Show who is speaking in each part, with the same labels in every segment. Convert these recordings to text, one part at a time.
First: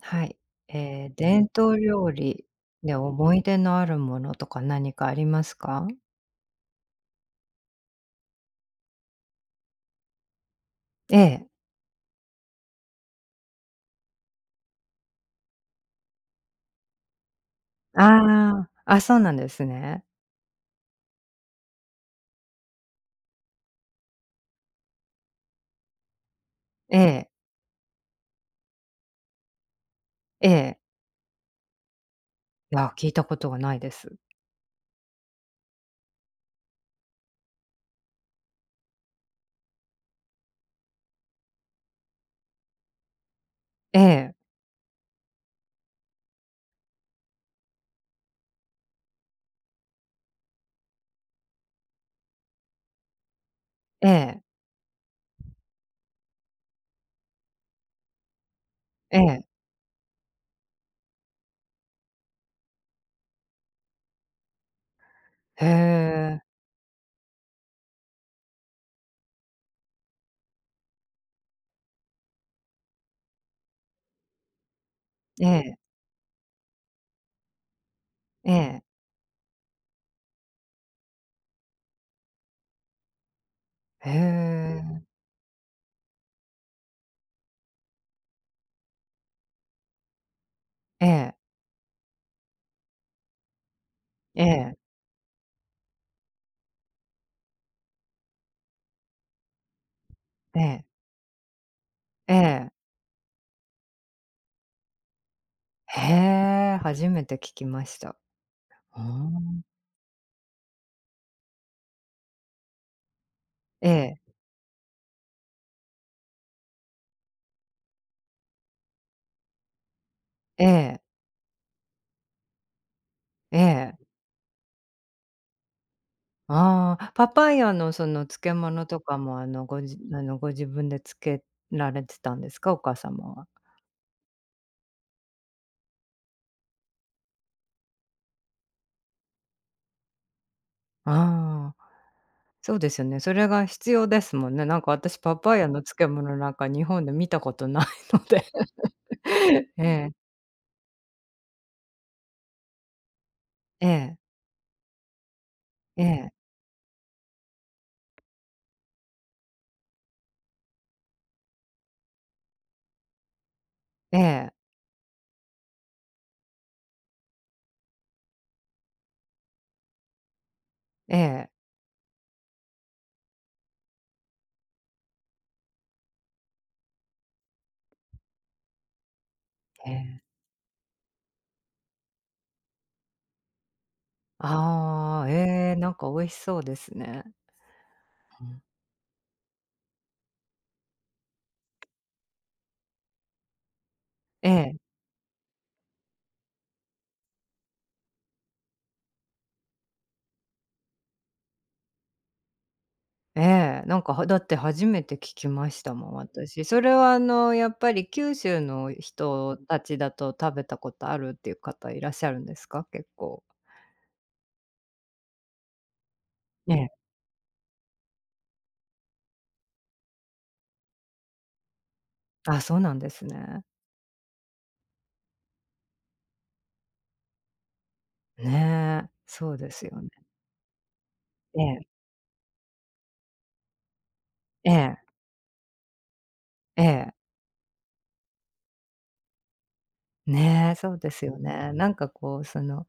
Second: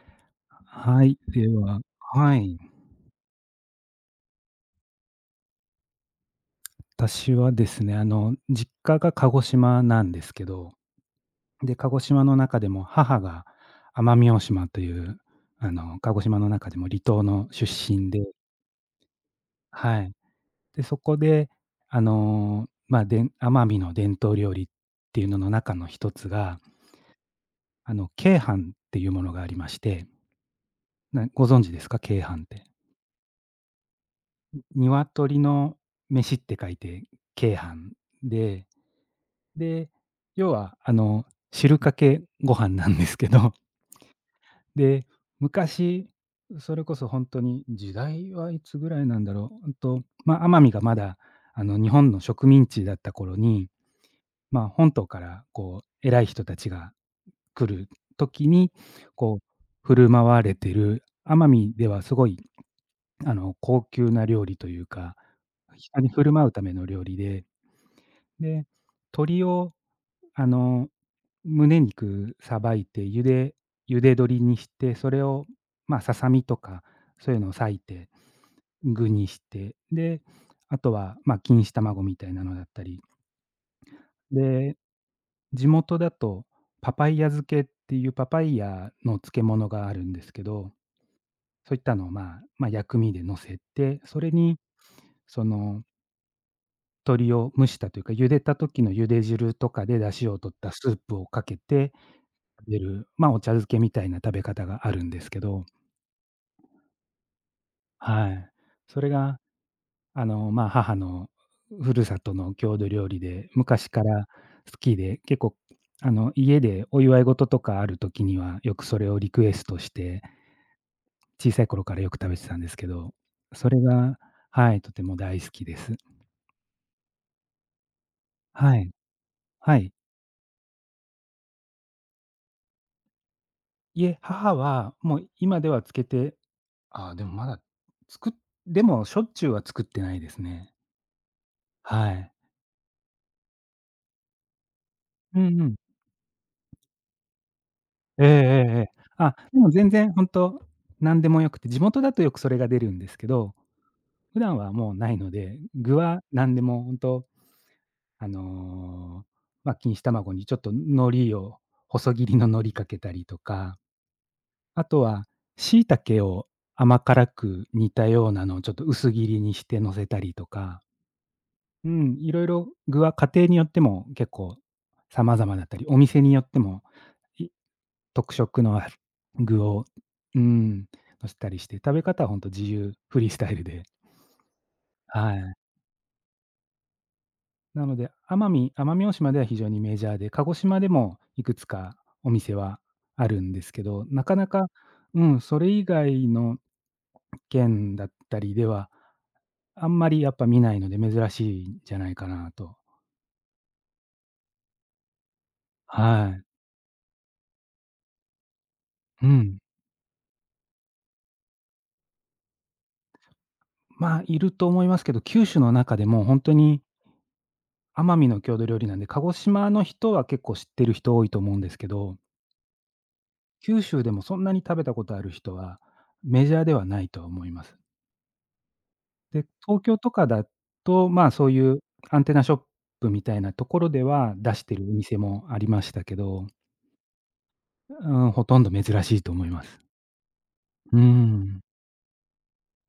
Speaker 1: はい。
Speaker 2: は
Speaker 1: え
Speaker 2: い、
Speaker 1: 伝
Speaker 2: で
Speaker 1: 統
Speaker 2: は、
Speaker 1: 料
Speaker 2: は
Speaker 1: 理
Speaker 2: い。
Speaker 1: で思い出のあるものとか何かありますか？
Speaker 2: 私はですね、実家が鹿児島なんですけど、
Speaker 1: ええ。
Speaker 2: で、鹿児島の中でも母が奄美大島という、鹿児島の中でも離島の出
Speaker 1: あ
Speaker 2: 身で、
Speaker 1: あ、あ、そうなんです
Speaker 2: は
Speaker 1: ね。
Speaker 2: い。で、そこで、まあ、奄美の伝統料理っていうのの中の一つが、
Speaker 1: ええ、
Speaker 2: 鶏飯っていうものがありまして、
Speaker 1: ええ。
Speaker 2: ご存知ですか？鶏飯って。
Speaker 1: いや、聞いたことがないです。
Speaker 2: 鶏の飯って書いて鶏飯でで、要は、汁かけご飯なんですけど、
Speaker 1: ええ、
Speaker 2: で、昔、それこそ本当に時代はいつぐらいなんだろう、まあ、奄美がまだ、日本の植民地だった頃に、
Speaker 1: ええ、
Speaker 2: まあ、本島からこう偉い人たちが来る時に、
Speaker 1: え
Speaker 2: こう
Speaker 1: え。
Speaker 2: 振る舞われてる、奄美ではすごい、高級な料理というか、
Speaker 1: へ
Speaker 2: 人に振る
Speaker 1: え。
Speaker 2: 舞うための料理で、で、鳥をあの、胸肉さばいて、ゆで鶏にして、それを、
Speaker 1: ええ、
Speaker 2: まあ、ささみとか、そういうのを裂いて、
Speaker 1: ええ。
Speaker 2: 具にして、で、あとは、まあ、錦糸卵みたいなのだったり、
Speaker 1: へ
Speaker 2: で、
Speaker 1: え。
Speaker 2: 地元だとパパイヤ漬けっていうパパイヤの漬物があるんですけど、
Speaker 1: ええ、
Speaker 2: そういったのを、まあまあ、薬味で乗せて、それ
Speaker 1: え
Speaker 2: に、
Speaker 1: え、
Speaker 2: その、鶏を蒸したというか、茹でた時の茹で汁とかで出汁を取っ
Speaker 1: え
Speaker 2: たス
Speaker 1: え、
Speaker 2: ープをかけて
Speaker 1: ええ。
Speaker 2: 出る、まあ、お茶漬けみたいな食べ方があるんですけど、
Speaker 1: へえ、初めて聞きました。
Speaker 2: はい。
Speaker 1: う
Speaker 2: それが、
Speaker 1: ん。
Speaker 2: まあ、母の故郷の郷土料理で、昔から好きで、結構、家でお祝い事とかある時には、よくそれをリクエストして、
Speaker 1: ええ、
Speaker 2: 小さい頃からよく食べてたんですけど、
Speaker 1: ええ、
Speaker 2: それ
Speaker 1: ええ。
Speaker 2: が、はい、とても大好きです。
Speaker 1: ああ、パパイヤのその漬
Speaker 2: は
Speaker 1: 物
Speaker 2: い。
Speaker 1: とかも、
Speaker 2: は
Speaker 1: ご
Speaker 2: い。
Speaker 1: じあの、ご自分で漬けられてたんですか？お母様は。
Speaker 2: いえ、母はもう今ではつけて、ああ、でもまだ、つくでもしょっちゅうは作ってないですね。
Speaker 1: ああ、
Speaker 2: はい。
Speaker 1: そうですよね。それが必要ですもんね。なんか私パ
Speaker 2: う
Speaker 1: パイ
Speaker 2: んう
Speaker 1: ヤ
Speaker 2: ん。
Speaker 1: の漬物なんか日本で見たことないの
Speaker 2: えええ
Speaker 1: で。
Speaker 2: えええ。あ、でも
Speaker 1: え
Speaker 2: 全
Speaker 1: え、
Speaker 2: 然ほんと、何でも良くて、地元だとよくそれが出るんですけど、
Speaker 1: ええ、
Speaker 2: 普段はもうないので、具
Speaker 1: え
Speaker 2: は
Speaker 1: え、
Speaker 2: 何でもほんと、あの、ま、錦糸卵にちょっと海苔を細切りの海苔かけたりとか、
Speaker 1: ええ、
Speaker 2: あとは椎茸を甘辛く煮たようなのをちょっと薄切りにして乗せたりとか、
Speaker 1: ええ、
Speaker 2: うん、色々具は家庭によっても結構様々だったり、お店によっても、い特色のある具を、
Speaker 1: ええ。
Speaker 2: うん、のせたりして、食べ方はほんと自由、フリースタイルで。
Speaker 1: ああ、
Speaker 2: はい。
Speaker 1: ええ、なんか美味しそうですね。
Speaker 2: なので、
Speaker 1: う
Speaker 2: 奄
Speaker 1: ん。
Speaker 2: 美奄美大島では非常にメジャーで、鹿児島でもいくつかお店はあるんですけど、なかな
Speaker 1: え
Speaker 2: か、
Speaker 1: え。
Speaker 2: うん、それ以外の県だったりでは、あんまりやっぱ見ないので珍しいんじゃないかなと。
Speaker 1: ええ、なんか、だって初めて聞きましたもん、
Speaker 2: はい。
Speaker 1: 私。それはやっぱり九州の
Speaker 2: う
Speaker 1: 人
Speaker 2: ん。
Speaker 1: たちだと食べたことあるっていう方いらっしゃるんですか？結構。
Speaker 2: まあ、いると思いますけど、九州の中でもほんと
Speaker 1: え
Speaker 2: に
Speaker 1: え。
Speaker 2: 奄美の郷土料理なんで、鹿児島の人は結構知ってる人多いと思うんですけど、
Speaker 1: あ、そうなんですね。
Speaker 2: 九州でもそんなに食べたことある人はメジャーではないとは思います。
Speaker 1: ねえ、
Speaker 2: で、
Speaker 1: そうで
Speaker 2: 東
Speaker 1: す
Speaker 2: 京
Speaker 1: よね。
Speaker 2: とかだと、まあ、そう
Speaker 1: え
Speaker 2: い
Speaker 1: え、
Speaker 2: うアンテナショップみたいなところでは出し
Speaker 1: え
Speaker 2: てるお
Speaker 1: え、
Speaker 2: 店もありましたけど、
Speaker 1: ええ。
Speaker 2: うん、ほとんど珍しいと思います。
Speaker 1: ね、えそ
Speaker 2: う
Speaker 1: う
Speaker 2: ー
Speaker 1: ですよ
Speaker 2: ん、
Speaker 1: ね。なんかこう、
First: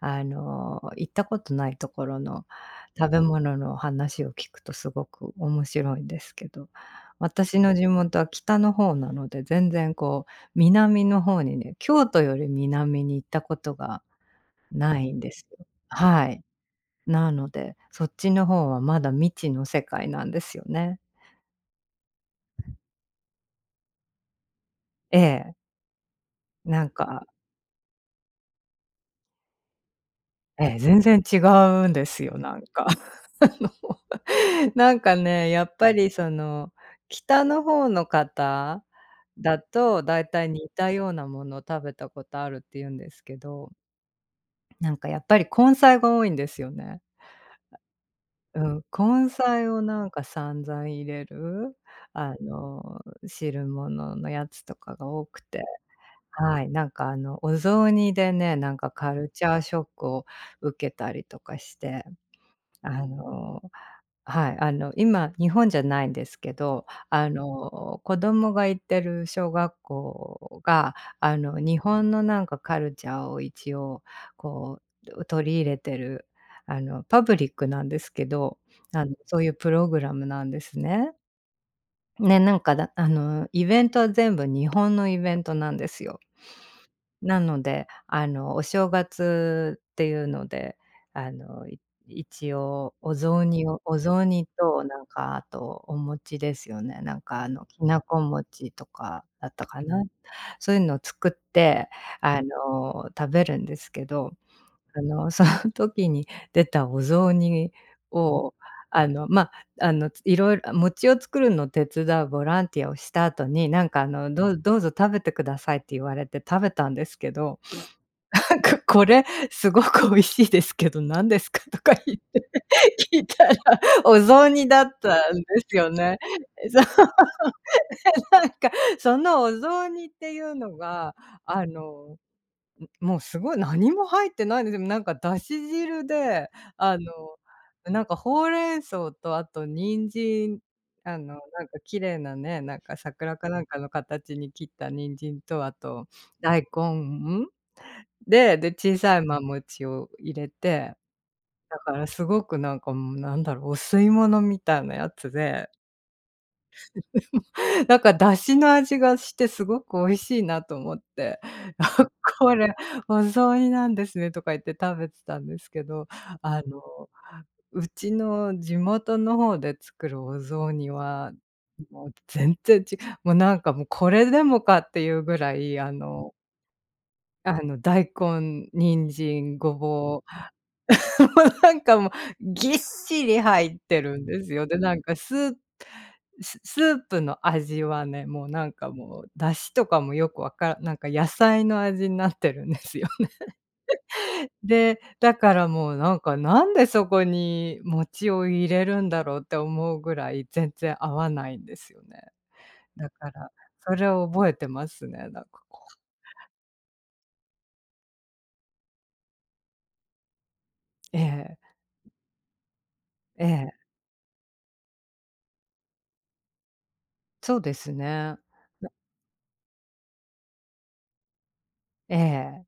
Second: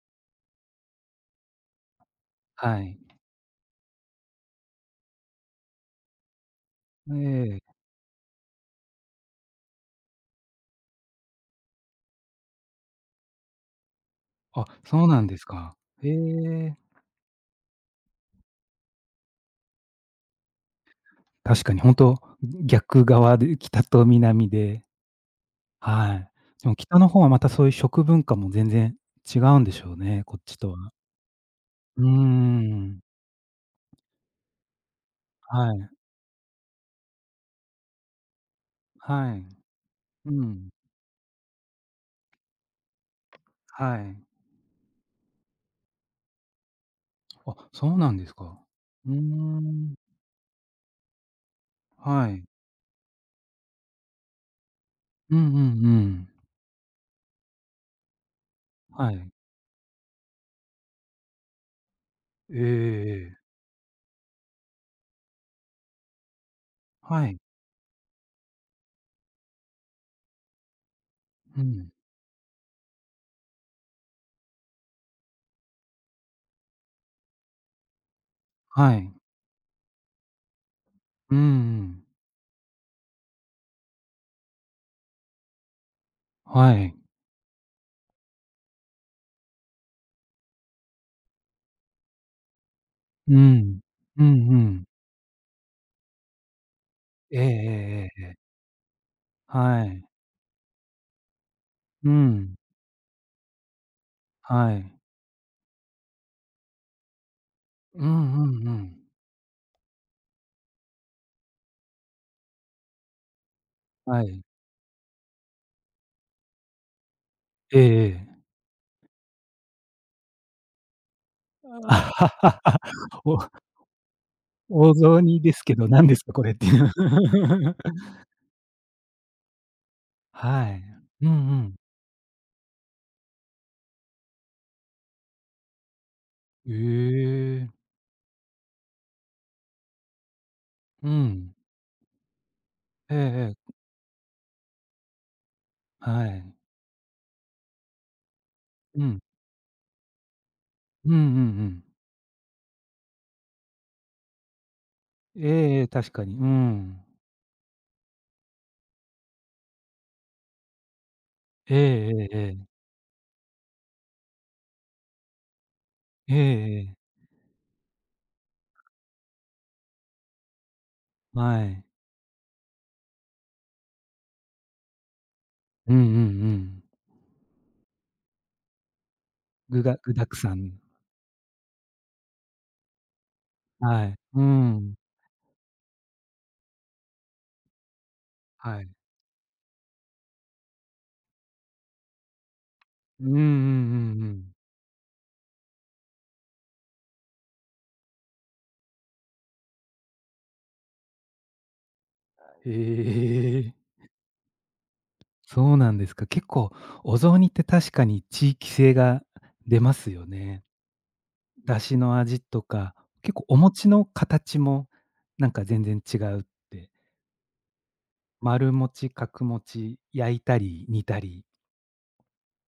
Speaker 1: 行ったことないところの
Speaker 2: はい。
Speaker 1: 食べ物の話を聞くとすごく面白いんですけど、
Speaker 2: え
Speaker 1: 私の
Speaker 2: え。
Speaker 1: 地元は北の方なので、全然こう南の方にね、京都より南に行ったことが
Speaker 2: あ、
Speaker 1: な
Speaker 2: そう
Speaker 1: いん
Speaker 2: なん
Speaker 1: で
Speaker 2: です
Speaker 1: すよ。
Speaker 2: か。へ
Speaker 1: はい。
Speaker 2: え。
Speaker 1: なので、そっちの方はまだ未知の世界なんですよね。
Speaker 2: 確かに本当逆側で北と南で、
Speaker 1: ええ、
Speaker 2: はい。でも
Speaker 1: なん
Speaker 2: 北の方
Speaker 1: か、
Speaker 2: はまたそういう食文化も全然違うんでしょうね、こっちと
Speaker 1: ええ、
Speaker 2: は。
Speaker 1: 全然違うん
Speaker 2: うー
Speaker 1: ですよ、なんか。
Speaker 2: ん。
Speaker 1: あの なんかね、や
Speaker 2: は
Speaker 1: っ
Speaker 2: い。
Speaker 1: ぱりその、北の方の方
Speaker 2: はい。
Speaker 1: だと、だい
Speaker 2: う
Speaker 1: たい似
Speaker 2: ん。
Speaker 1: たようなものを食べたことあるって言うんですけど、
Speaker 2: はい。
Speaker 1: なんかやっぱり根菜が多いんですよね。
Speaker 2: あ、そうなんですか。
Speaker 1: う
Speaker 2: うー
Speaker 1: ん、根菜を
Speaker 2: ん。
Speaker 1: なんか散々入れる、
Speaker 2: は
Speaker 1: あ
Speaker 2: い。
Speaker 1: の、汁物のやつとかが多
Speaker 2: うん
Speaker 1: く
Speaker 2: うんう
Speaker 1: て、
Speaker 2: ん。
Speaker 1: はい、なんかお雑煮でね、なんかカ
Speaker 2: は
Speaker 1: ル
Speaker 2: い。
Speaker 1: チャーショックを受けたりとかして、
Speaker 2: え
Speaker 1: あ
Speaker 2: えええ、
Speaker 1: のはい、今、日本じゃないんですけど、
Speaker 2: はい。
Speaker 1: 子供が行ってる小学校が、
Speaker 2: う
Speaker 1: 日
Speaker 2: ん。
Speaker 1: 本のなんかカルチャーを一応こう、取り入れてる、パブリックなんですけど、
Speaker 2: はい。
Speaker 1: そういうプログラムなんですね。
Speaker 2: うんうん。
Speaker 1: ね、なんかだあの、イベントは全部日本のイベントなんですよ。
Speaker 2: はい。
Speaker 1: なので、お正月っていうので、あの、い一応
Speaker 2: うん。
Speaker 1: お雑
Speaker 2: う
Speaker 1: 煮
Speaker 2: んう
Speaker 1: と、
Speaker 2: ん。
Speaker 1: なんか、あとお餅ですよね。なん
Speaker 2: ええ
Speaker 1: か、きな
Speaker 2: え
Speaker 1: こ
Speaker 2: えええ、
Speaker 1: 餅とかだったか
Speaker 2: はい。
Speaker 1: な。そういうのを作って、
Speaker 2: うん。
Speaker 1: 食べるんですけど
Speaker 2: はい。
Speaker 1: その時に出たお雑煮
Speaker 2: うんう
Speaker 1: を、
Speaker 2: んうん。
Speaker 1: あの、ま、いろいろ餅を作るのを手伝うボランティアをした後に、なんか
Speaker 2: はい。
Speaker 1: どうぞ食べてくださいって言われて食べたんですけど、
Speaker 2: ええええ。
Speaker 1: なんかこれすごく美味しいですけど、何ですか？とかい 聞いたら、
Speaker 2: お
Speaker 1: お雑煮だっ
Speaker 2: お
Speaker 1: た
Speaker 2: 雑
Speaker 1: ん
Speaker 2: 煮
Speaker 1: で
Speaker 2: ですけ
Speaker 1: す
Speaker 2: ど、
Speaker 1: よ
Speaker 2: 何で
Speaker 1: ね。
Speaker 2: すかこれってい
Speaker 1: そう、
Speaker 2: う。
Speaker 1: なんか、そのお雑煮っていう
Speaker 2: は
Speaker 1: の
Speaker 2: い。
Speaker 1: が、
Speaker 2: うんう
Speaker 1: あ
Speaker 2: ん。
Speaker 1: のもうすごい何も入ってないんですよ。なんかだし汁で、あの、
Speaker 2: ええ。
Speaker 1: なんかほうれん草とあと人参、
Speaker 2: う
Speaker 1: な
Speaker 2: ん。
Speaker 1: んか綺麗なね、なんか
Speaker 2: ええ
Speaker 1: 桜かなん
Speaker 2: ええ。
Speaker 1: かの形に切った人参と、あと
Speaker 2: はい。
Speaker 1: 大根で、小
Speaker 2: う
Speaker 1: さ
Speaker 2: ん。
Speaker 1: いもちを入れて、
Speaker 2: うんうんう
Speaker 1: だ
Speaker 2: ん。
Speaker 1: からすごくなんかもうなんだろう、お吸い物みたいなやつ
Speaker 2: ええ
Speaker 1: で
Speaker 2: ええ、確かに。うん。
Speaker 1: なんか出汁の味がしてすごく美味しいなと思って、
Speaker 2: え
Speaker 1: あ、
Speaker 2: ええええ
Speaker 1: こ
Speaker 2: え。
Speaker 1: れお雑煮なんですねとか言って食べてたんですけど、
Speaker 2: え
Speaker 1: あ
Speaker 2: えええ。
Speaker 1: の、うちの地元の方で作るお雑煮は、
Speaker 2: はい。
Speaker 1: もう全然ちもうなんかもうこれでもかっていうぐらい、
Speaker 2: うんうんうん。
Speaker 1: 大根、人参、ご
Speaker 2: 具が具
Speaker 1: ぼう
Speaker 2: 沢山。
Speaker 1: もうなんかもう、ぎっしり入って
Speaker 2: はい。
Speaker 1: るん
Speaker 2: う
Speaker 1: ですよ。で、な
Speaker 2: ん。
Speaker 1: んかスープの味はね、もうなん
Speaker 2: はい。
Speaker 1: かもう、出汁とかもよくわからなんか野菜の味になってるんですよ。
Speaker 2: うんうんうんう ん。
Speaker 1: で、だからもうなんか、なんでそこに餅を入れるんだろうって思うぐらい、全然合わないんですよね。
Speaker 2: へ
Speaker 1: だから、
Speaker 2: え。
Speaker 1: それを覚えてますね、なんか
Speaker 2: そう
Speaker 1: こ
Speaker 2: な
Speaker 1: う。
Speaker 2: んですか。結構お雑煮って確かに地域性が出ますよね。
Speaker 1: ええ、
Speaker 2: 出汁の味とか、結
Speaker 1: え
Speaker 2: 構お
Speaker 1: え、
Speaker 2: 餅の形もなんか全然違うって、
Speaker 1: そうですね。
Speaker 2: 丸餅、角餅、焼いたり煮たり、
Speaker 1: ええ。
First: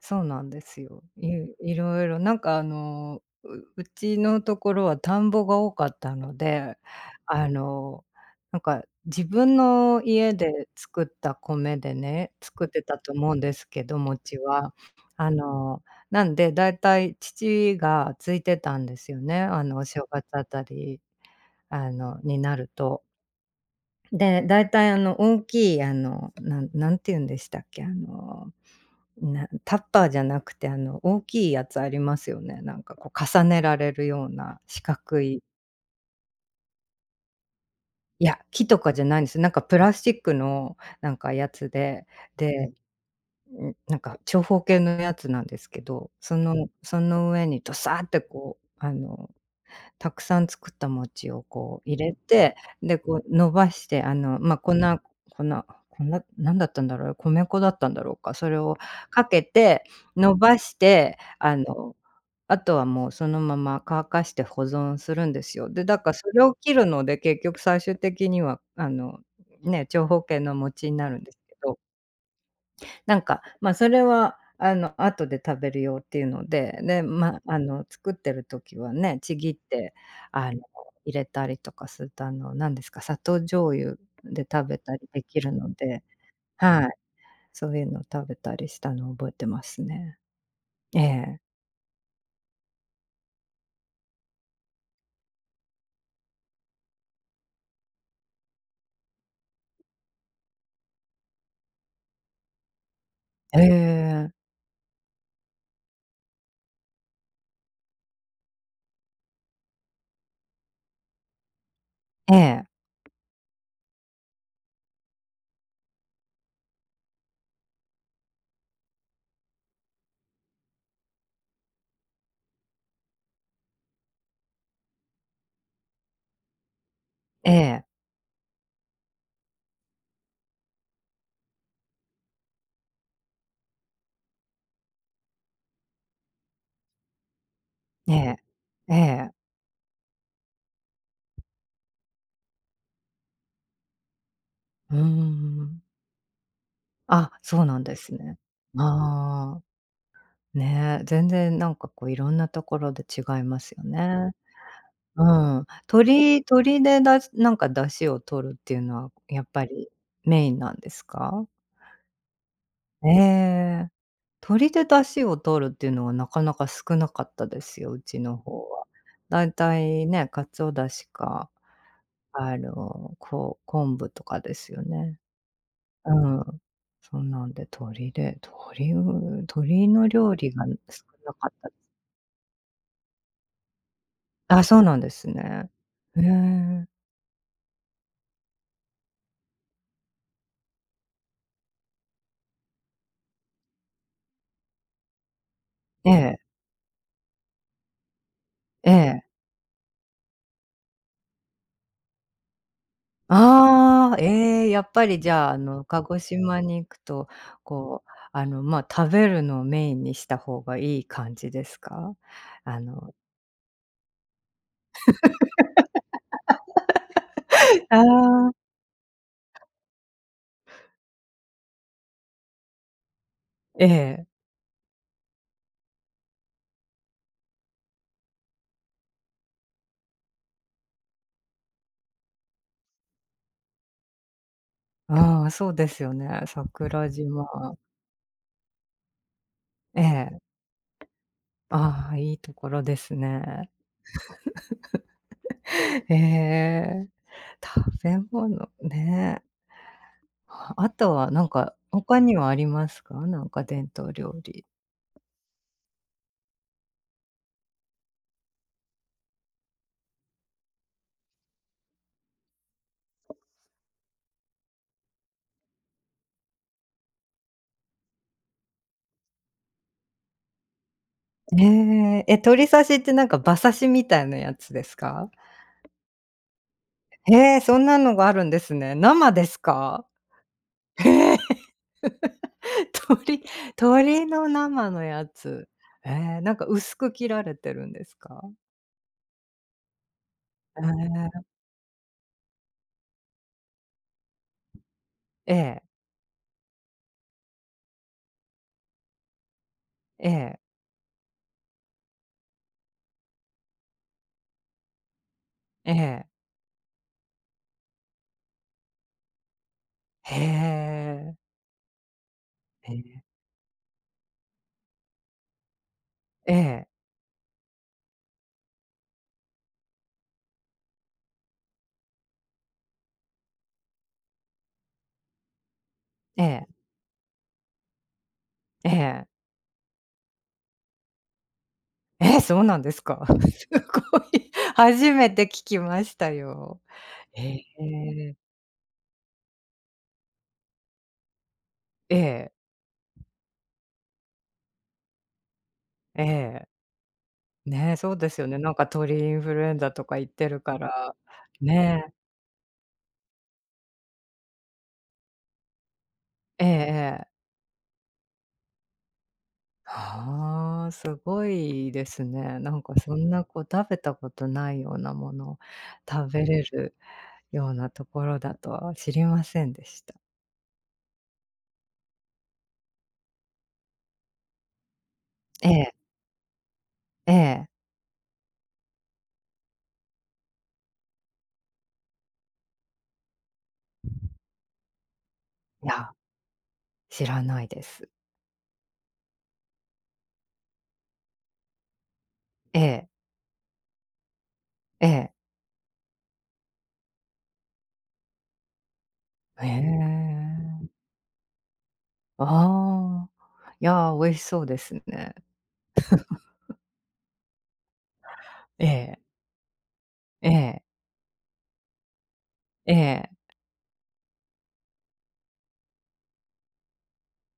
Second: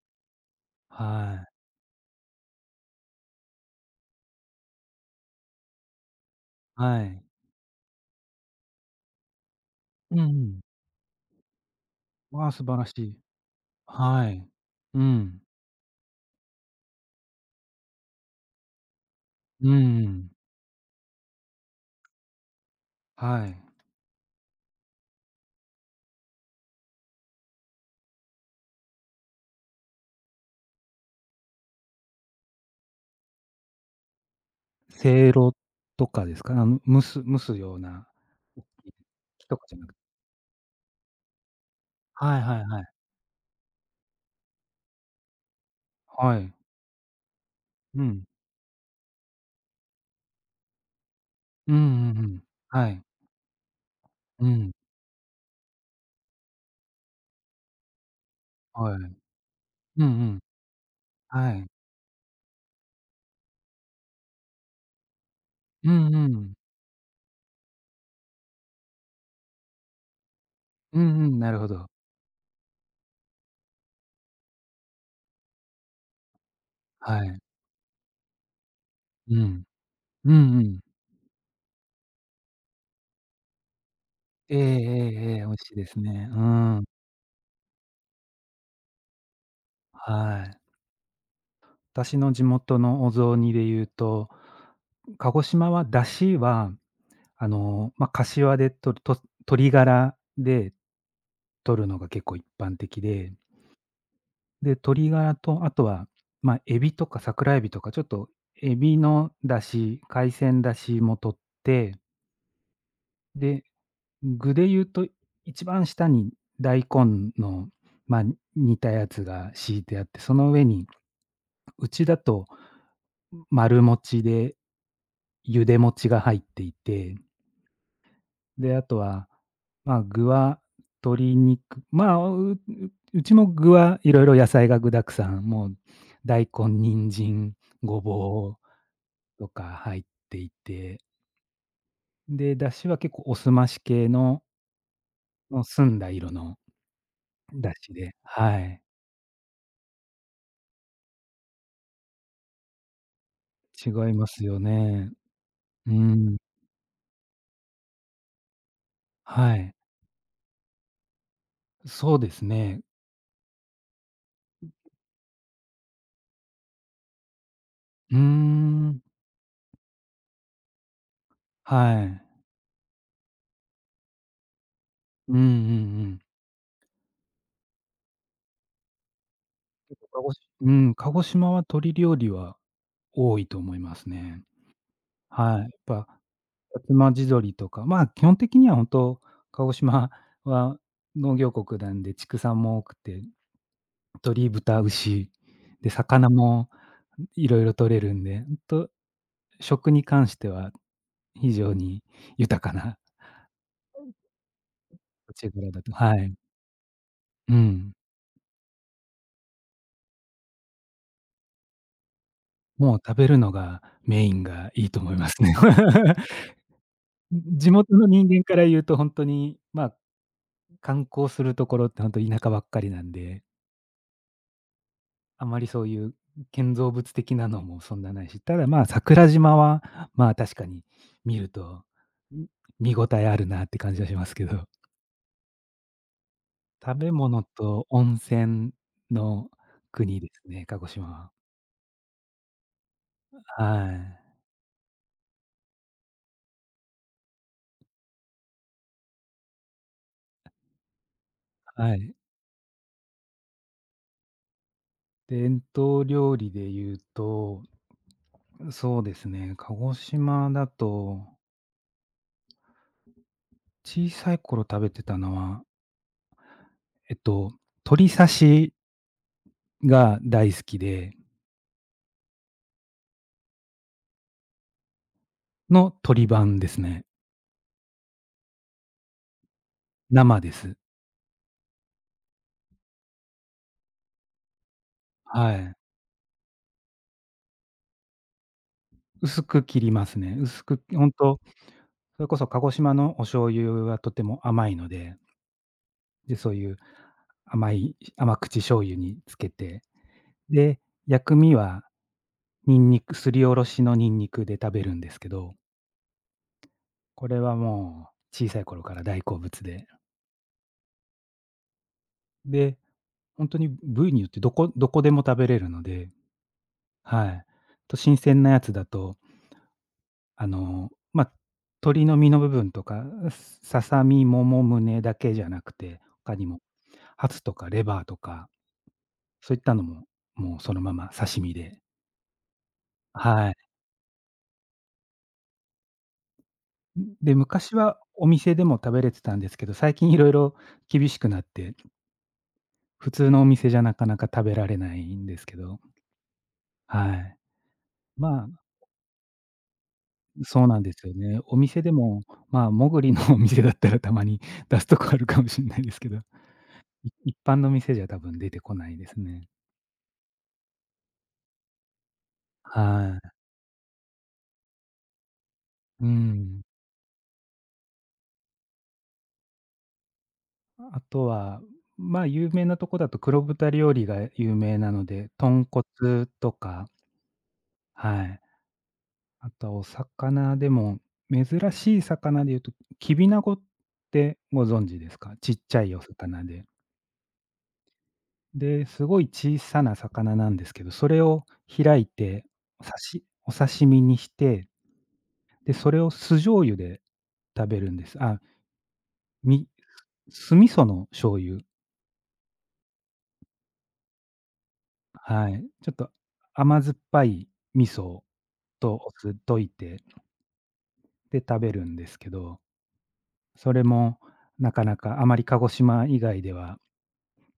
Speaker 1: そうなんですよ。い
Speaker 2: はい、
Speaker 1: いろいろなんかうちのところは田んぼが多かったので、
Speaker 2: はい。
Speaker 1: あの、なんか自分の
Speaker 2: うんう
Speaker 1: 家
Speaker 2: ん。
Speaker 1: で作った米でね、
Speaker 2: わあ、
Speaker 1: 作
Speaker 2: 素
Speaker 1: っ
Speaker 2: 晴
Speaker 1: て
Speaker 2: らし
Speaker 1: たと
Speaker 2: い。
Speaker 1: 思うんですけど、
Speaker 2: は
Speaker 1: 餅
Speaker 2: い。
Speaker 1: は。
Speaker 2: う
Speaker 1: あ
Speaker 2: ん。
Speaker 1: の、なんでだいたい父がついてたんですよね、
Speaker 2: うん
Speaker 1: お正
Speaker 2: う
Speaker 1: 月
Speaker 2: ん。
Speaker 1: あたり、になると。
Speaker 2: はい。
Speaker 1: で、だいたい大きいなんて言うんでしたっけ、あのなタッパーじゃなくて、大きいやつありますよね。なんかこう重ねられるような四角
Speaker 2: せい
Speaker 1: い。
Speaker 2: ろとかですか？蒸すような、
Speaker 1: いや、
Speaker 2: おっ
Speaker 1: 木と
Speaker 2: き
Speaker 1: か
Speaker 2: い
Speaker 1: じゃないんですよ。
Speaker 2: 木
Speaker 1: なん
Speaker 2: と
Speaker 1: か
Speaker 2: かじ
Speaker 1: プ
Speaker 2: ゃな
Speaker 1: ラ
Speaker 2: くて、
Speaker 1: スチックのなんかやつで、
Speaker 2: はいはい
Speaker 1: で、
Speaker 2: はい。
Speaker 1: なんか長方形のやつなんですけど、そ
Speaker 2: はい。
Speaker 1: のその上にドサ
Speaker 2: う
Speaker 1: ーって
Speaker 2: ん。
Speaker 1: こう、たくさん作った餅を
Speaker 2: うんう
Speaker 1: こう入れ
Speaker 2: んうん。
Speaker 1: て、
Speaker 2: は
Speaker 1: で、
Speaker 2: い。
Speaker 1: こう伸ばして、
Speaker 2: うん。
Speaker 1: 粉、なんだったんだろう、米粉だったんだろうか、それを
Speaker 2: はい。
Speaker 1: かけて、
Speaker 2: うんう
Speaker 1: 伸
Speaker 2: ん。
Speaker 1: ばして、
Speaker 2: はい。
Speaker 1: あとはもうそのまま乾かして保存するんですよ。で、
Speaker 2: う
Speaker 1: だから
Speaker 2: んう
Speaker 1: それ
Speaker 2: ん。
Speaker 1: を切るので、結局最終的には、ね、長方形の餅に
Speaker 2: う
Speaker 1: なるん
Speaker 2: んう
Speaker 1: です
Speaker 2: ん、な
Speaker 1: け
Speaker 2: るほ
Speaker 1: ど。
Speaker 2: ど。
Speaker 1: なんか、それは、後で食べるよっていうので、で、
Speaker 2: はい。
Speaker 1: 作ってる時はね、
Speaker 2: う
Speaker 1: ちぎっ
Speaker 2: ん。
Speaker 1: て、
Speaker 2: うん
Speaker 1: あの、
Speaker 2: うん。
Speaker 1: 入れたりとかすると、なんですか、砂糖醤油で
Speaker 2: えええ
Speaker 1: 食べたり
Speaker 2: え
Speaker 1: で
Speaker 2: え
Speaker 1: き
Speaker 2: え、美
Speaker 1: る
Speaker 2: 味し
Speaker 1: の
Speaker 2: いです
Speaker 1: で、
Speaker 2: ね。う
Speaker 1: は
Speaker 2: ん。
Speaker 1: い、そういうのを食べたりしたのを覚えてますね。
Speaker 2: はい。
Speaker 1: ええ。
Speaker 2: 私の地元のお雑煮で言うと、鹿児島は出汁は、ま、柏でとると鶏ガラで取るのが結構一般的で、
Speaker 1: へえ。
Speaker 2: で、鶏ガラとあとは、ま、エビとか桜エビとかちょっとエビの出汁、海鮮出汁も取って、
Speaker 1: ええ。
Speaker 2: で、具で言うと、一番下に大根の、まあ、煮たやつが敷いてあって、その上に、うちだと丸餅でゆで餅が入っていて、
Speaker 1: ええ。
Speaker 2: で、あとは、まあ、具は鶏肉、まあ、うちも具はいろいろ野菜が具沢山、もう大根、人参、ご
Speaker 1: ええ。
Speaker 2: ぼう
Speaker 1: ええ。
Speaker 2: とか入っていて、で、だしは結構おすまし系の、
Speaker 1: うー
Speaker 2: もう
Speaker 1: ん。
Speaker 2: 澄んだ色の
Speaker 1: あ、そう
Speaker 2: だ
Speaker 1: なん
Speaker 2: し
Speaker 1: です
Speaker 2: で、
Speaker 1: ね。
Speaker 2: はい。
Speaker 1: ああ、ね、全然なんかこういろんなところで違いますよ
Speaker 2: 違いま
Speaker 1: ね。
Speaker 2: すよね。
Speaker 1: うん、
Speaker 2: う
Speaker 1: 鶏
Speaker 2: ん、
Speaker 1: 鶏でだしなんか出汁を取るっていうのは、やっ
Speaker 2: は
Speaker 1: ぱ
Speaker 2: い。
Speaker 1: りメインなんですか？
Speaker 2: そうですね。
Speaker 1: ええ。鶏で出汁を取るっていうのはなかなか少なかったですよ、う
Speaker 2: うー
Speaker 1: ちの方は。
Speaker 2: ん、
Speaker 1: だいたいね、鰹出汁か、
Speaker 2: はい。
Speaker 1: こう昆布とかですよね。
Speaker 2: うんうんう
Speaker 1: う
Speaker 2: ん。
Speaker 1: ん、そうなんで、鶏で、鶏、う鶏
Speaker 2: 結
Speaker 1: の
Speaker 2: 構鹿児
Speaker 1: 料
Speaker 2: し
Speaker 1: 理が
Speaker 2: うん、
Speaker 1: 少
Speaker 2: 鹿児
Speaker 1: な
Speaker 2: 島
Speaker 1: かっ
Speaker 2: は
Speaker 1: た。
Speaker 2: 鶏料理は多いと思いますね。
Speaker 1: あ、そうなんです
Speaker 2: はい。やっ
Speaker 1: ね。
Speaker 2: ぱ、
Speaker 1: へ
Speaker 2: 薩
Speaker 1: え。
Speaker 2: 摩地鶏とか、まあ、基本的には本当、鹿児島は農業国なんで、畜産も多くて、鶏、豚、牛、で、
Speaker 1: え
Speaker 2: 魚
Speaker 1: え、
Speaker 2: もいろいろ取れるんで、ほんと
Speaker 1: ええ。
Speaker 2: 食に関しては非常に豊かな
Speaker 1: ああ、ええ、やっぱりじ
Speaker 2: 土
Speaker 1: ゃ
Speaker 2: 地
Speaker 1: あ、
Speaker 2: 柄だと、
Speaker 1: 鹿
Speaker 2: は
Speaker 1: 児
Speaker 2: い。
Speaker 1: 島に行くと、
Speaker 2: うん。
Speaker 1: こう、食べるのをメインにした方がいい感じですか？あ
Speaker 2: もう
Speaker 1: の
Speaker 2: 食べるのがメインがいいと思いますね。地
Speaker 1: あ
Speaker 2: 元の人間
Speaker 1: あ、
Speaker 2: から言うと本当に、まあ、観光するところって本当田舎ばっかりなんで、
Speaker 1: ええ、
Speaker 2: あまりそういう建造物的なのもそんなないし、ただ、まあ、桜島は、まあ、確かに見ると、ん、見応えあるなって感じはしますけど。
Speaker 1: ああ、そうですよね、
Speaker 2: 食
Speaker 1: 桜
Speaker 2: べ物
Speaker 1: 島。
Speaker 2: と温泉の
Speaker 1: え
Speaker 2: 国で
Speaker 1: え、
Speaker 2: すね、鹿児島は。
Speaker 1: ああ、いいところですね。
Speaker 2: はい。
Speaker 1: ええ、食べ物ね。あとはなんか、
Speaker 2: はい。
Speaker 1: 他にはありますか？なんか伝統料理。
Speaker 2: 伝統料理で言うと、そうですね。鹿児島だと、小さい頃食べてたのは、えっと、鶏刺しが大好きで、
Speaker 1: ええ、鳥刺しってなんか馬刺しみたいなやつですか？
Speaker 2: の鶏版ですね。
Speaker 1: へえ、そんなのがあるんですね。生ですか？
Speaker 2: 生です。
Speaker 1: 鳥鳥の生のや
Speaker 2: は
Speaker 1: つ。
Speaker 2: い。
Speaker 1: ええ、なんか薄く切られてるんですか？
Speaker 2: 薄く切りますね。薄
Speaker 1: え
Speaker 2: く、ほんと、
Speaker 1: え。
Speaker 2: それこそ鹿児島のお醤油はとても甘いので、
Speaker 1: え
Speaker 2: で、そういう甘口醤油につけて、
Speaker 1: え
Speaker 2: で、薬味はニンニクすりおろしのニンニクで食べるんですけど、
Speaker 1: ええええ。
Speaker 2: これはもう小さい頃から大好物で。
Speaker 1: へえ。
Speaker 2: で、
Speaker 1: ええ。
Speaker 2: ほんとに部位によってどこでも食べれるので、
Speaker 1: ええ。
Speaker 2: はい。と、新鮮なやつだと、ま、鶏の身の部分とか、ささみ、もも胸だけじゃなくて、他
Speaker 1: え
Speaker 2: にも
Speaker 1: え。
Speaker 2: ハツとかレバーとか、
Speaker 1: ええ。
Speaker 2: そういったのも、もうそのまま刺身で、
Speaker 1: ええ、そうなんですか？
Speaker 2: は い。
Speaker 1: すごい。初めて聞きましたよ。
Speaker 2: で、
Speaker 1: へ
Speaker 2: 昔はお
Speaker 1: え。
Speaker 2: 店でも食べれてたんですけど、最近色々厳しくなって、
Speaker 1: ええ。
Speaker 2: 普通のお店じゃなかなか食べられないんですけど、
Speaker 1: ええ。
Speaker 2: はい。
Speaker 1: ね、そう
Speaker 2: ま
Speaker 1: ですよ
Speaker 2: あ、
Speaker 1: ね。なんか鳥インフルエンザとか言ってる
Speaker 2: そう
Speaker 1: か
Speaker 2: なんですよ
Speaker 1: ら。
Speaker 2: ね。お店で
Speaker 1: ね。
Speaker 2: も、まあ、もぐりの お店だったらたまに出すとこあるかもしれないですけど、
Speaker 1: ええ
Speaker 2: 一
Speaker 1: え
Speaker 2: 般の店じゃ多分出てこないですね。
Speaker 1: ああ、すごいですね。なんかそ
Speaker 2: は
Speaker 1: ん
Speaker 2: い。
Speaker 1: なこう食べたことないようなものを
Speaker 2: う
Speaker 1: 食べれ
Speaker 2: ん。
Speaker 1: るようなところだとは知りませんでした。
Speaker 2: あとは、まあ、有名なとこだと黒豚料理が有名なので、豚
Speaker 1: ええ、
Speaker 2: 骨とか、
Speaker 1: ええ。
Speaker 2: はい。あとはお魚でも、珍しい魚で言うと、きびなごってご存知ですか？ちっちゃ
Speaker 1: い
Speaker 2: いお
Speaker 1: や、
Speaker 2: 魚で。
Speaker 1: 知らないです。
Speaker 2: で、すごい小さな魚なんですけど、それを開いて、
Speaker 1: ええ、
Speaker 2: お刺身にして、
Speaker 1: ええ。
Speaker 2: で、それを酢醤油で食べるんです。あ、
Speaker 1: へ
Speaker 2: み酢味噌
Speaker 1: え。
Speaker 2: の醤油。
Speaker 1: ああ。いや、美味しそうですね。
Speaker 2: はい。ちょっと甘酸っぱい味噌
Speaker 1: え
Speaker 2: とお
Speaker 1: え、
Speaker 2: 酢溶いて、
Speaker 1: ええ、
Speaker 2: で、食べるんですけど、
Speaker 1: ええ。
Speaker 2: それもなかなかあまり鹿児島以外では、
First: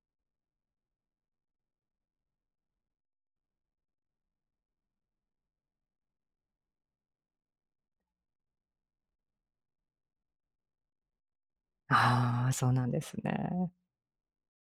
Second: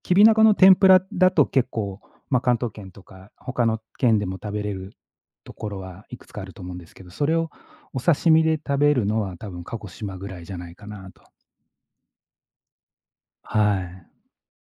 Speaker 2: きびなごの天ぷらだと結構、まあ、関東圏とか他の県でも食べれるところはいくつかあると思うんですけど、それをお刺身で食べるのは多分鹿児島ぐらいじゃないかなと。
Speaker 1: ああ、そうなんですね。
Speaker 2: はい。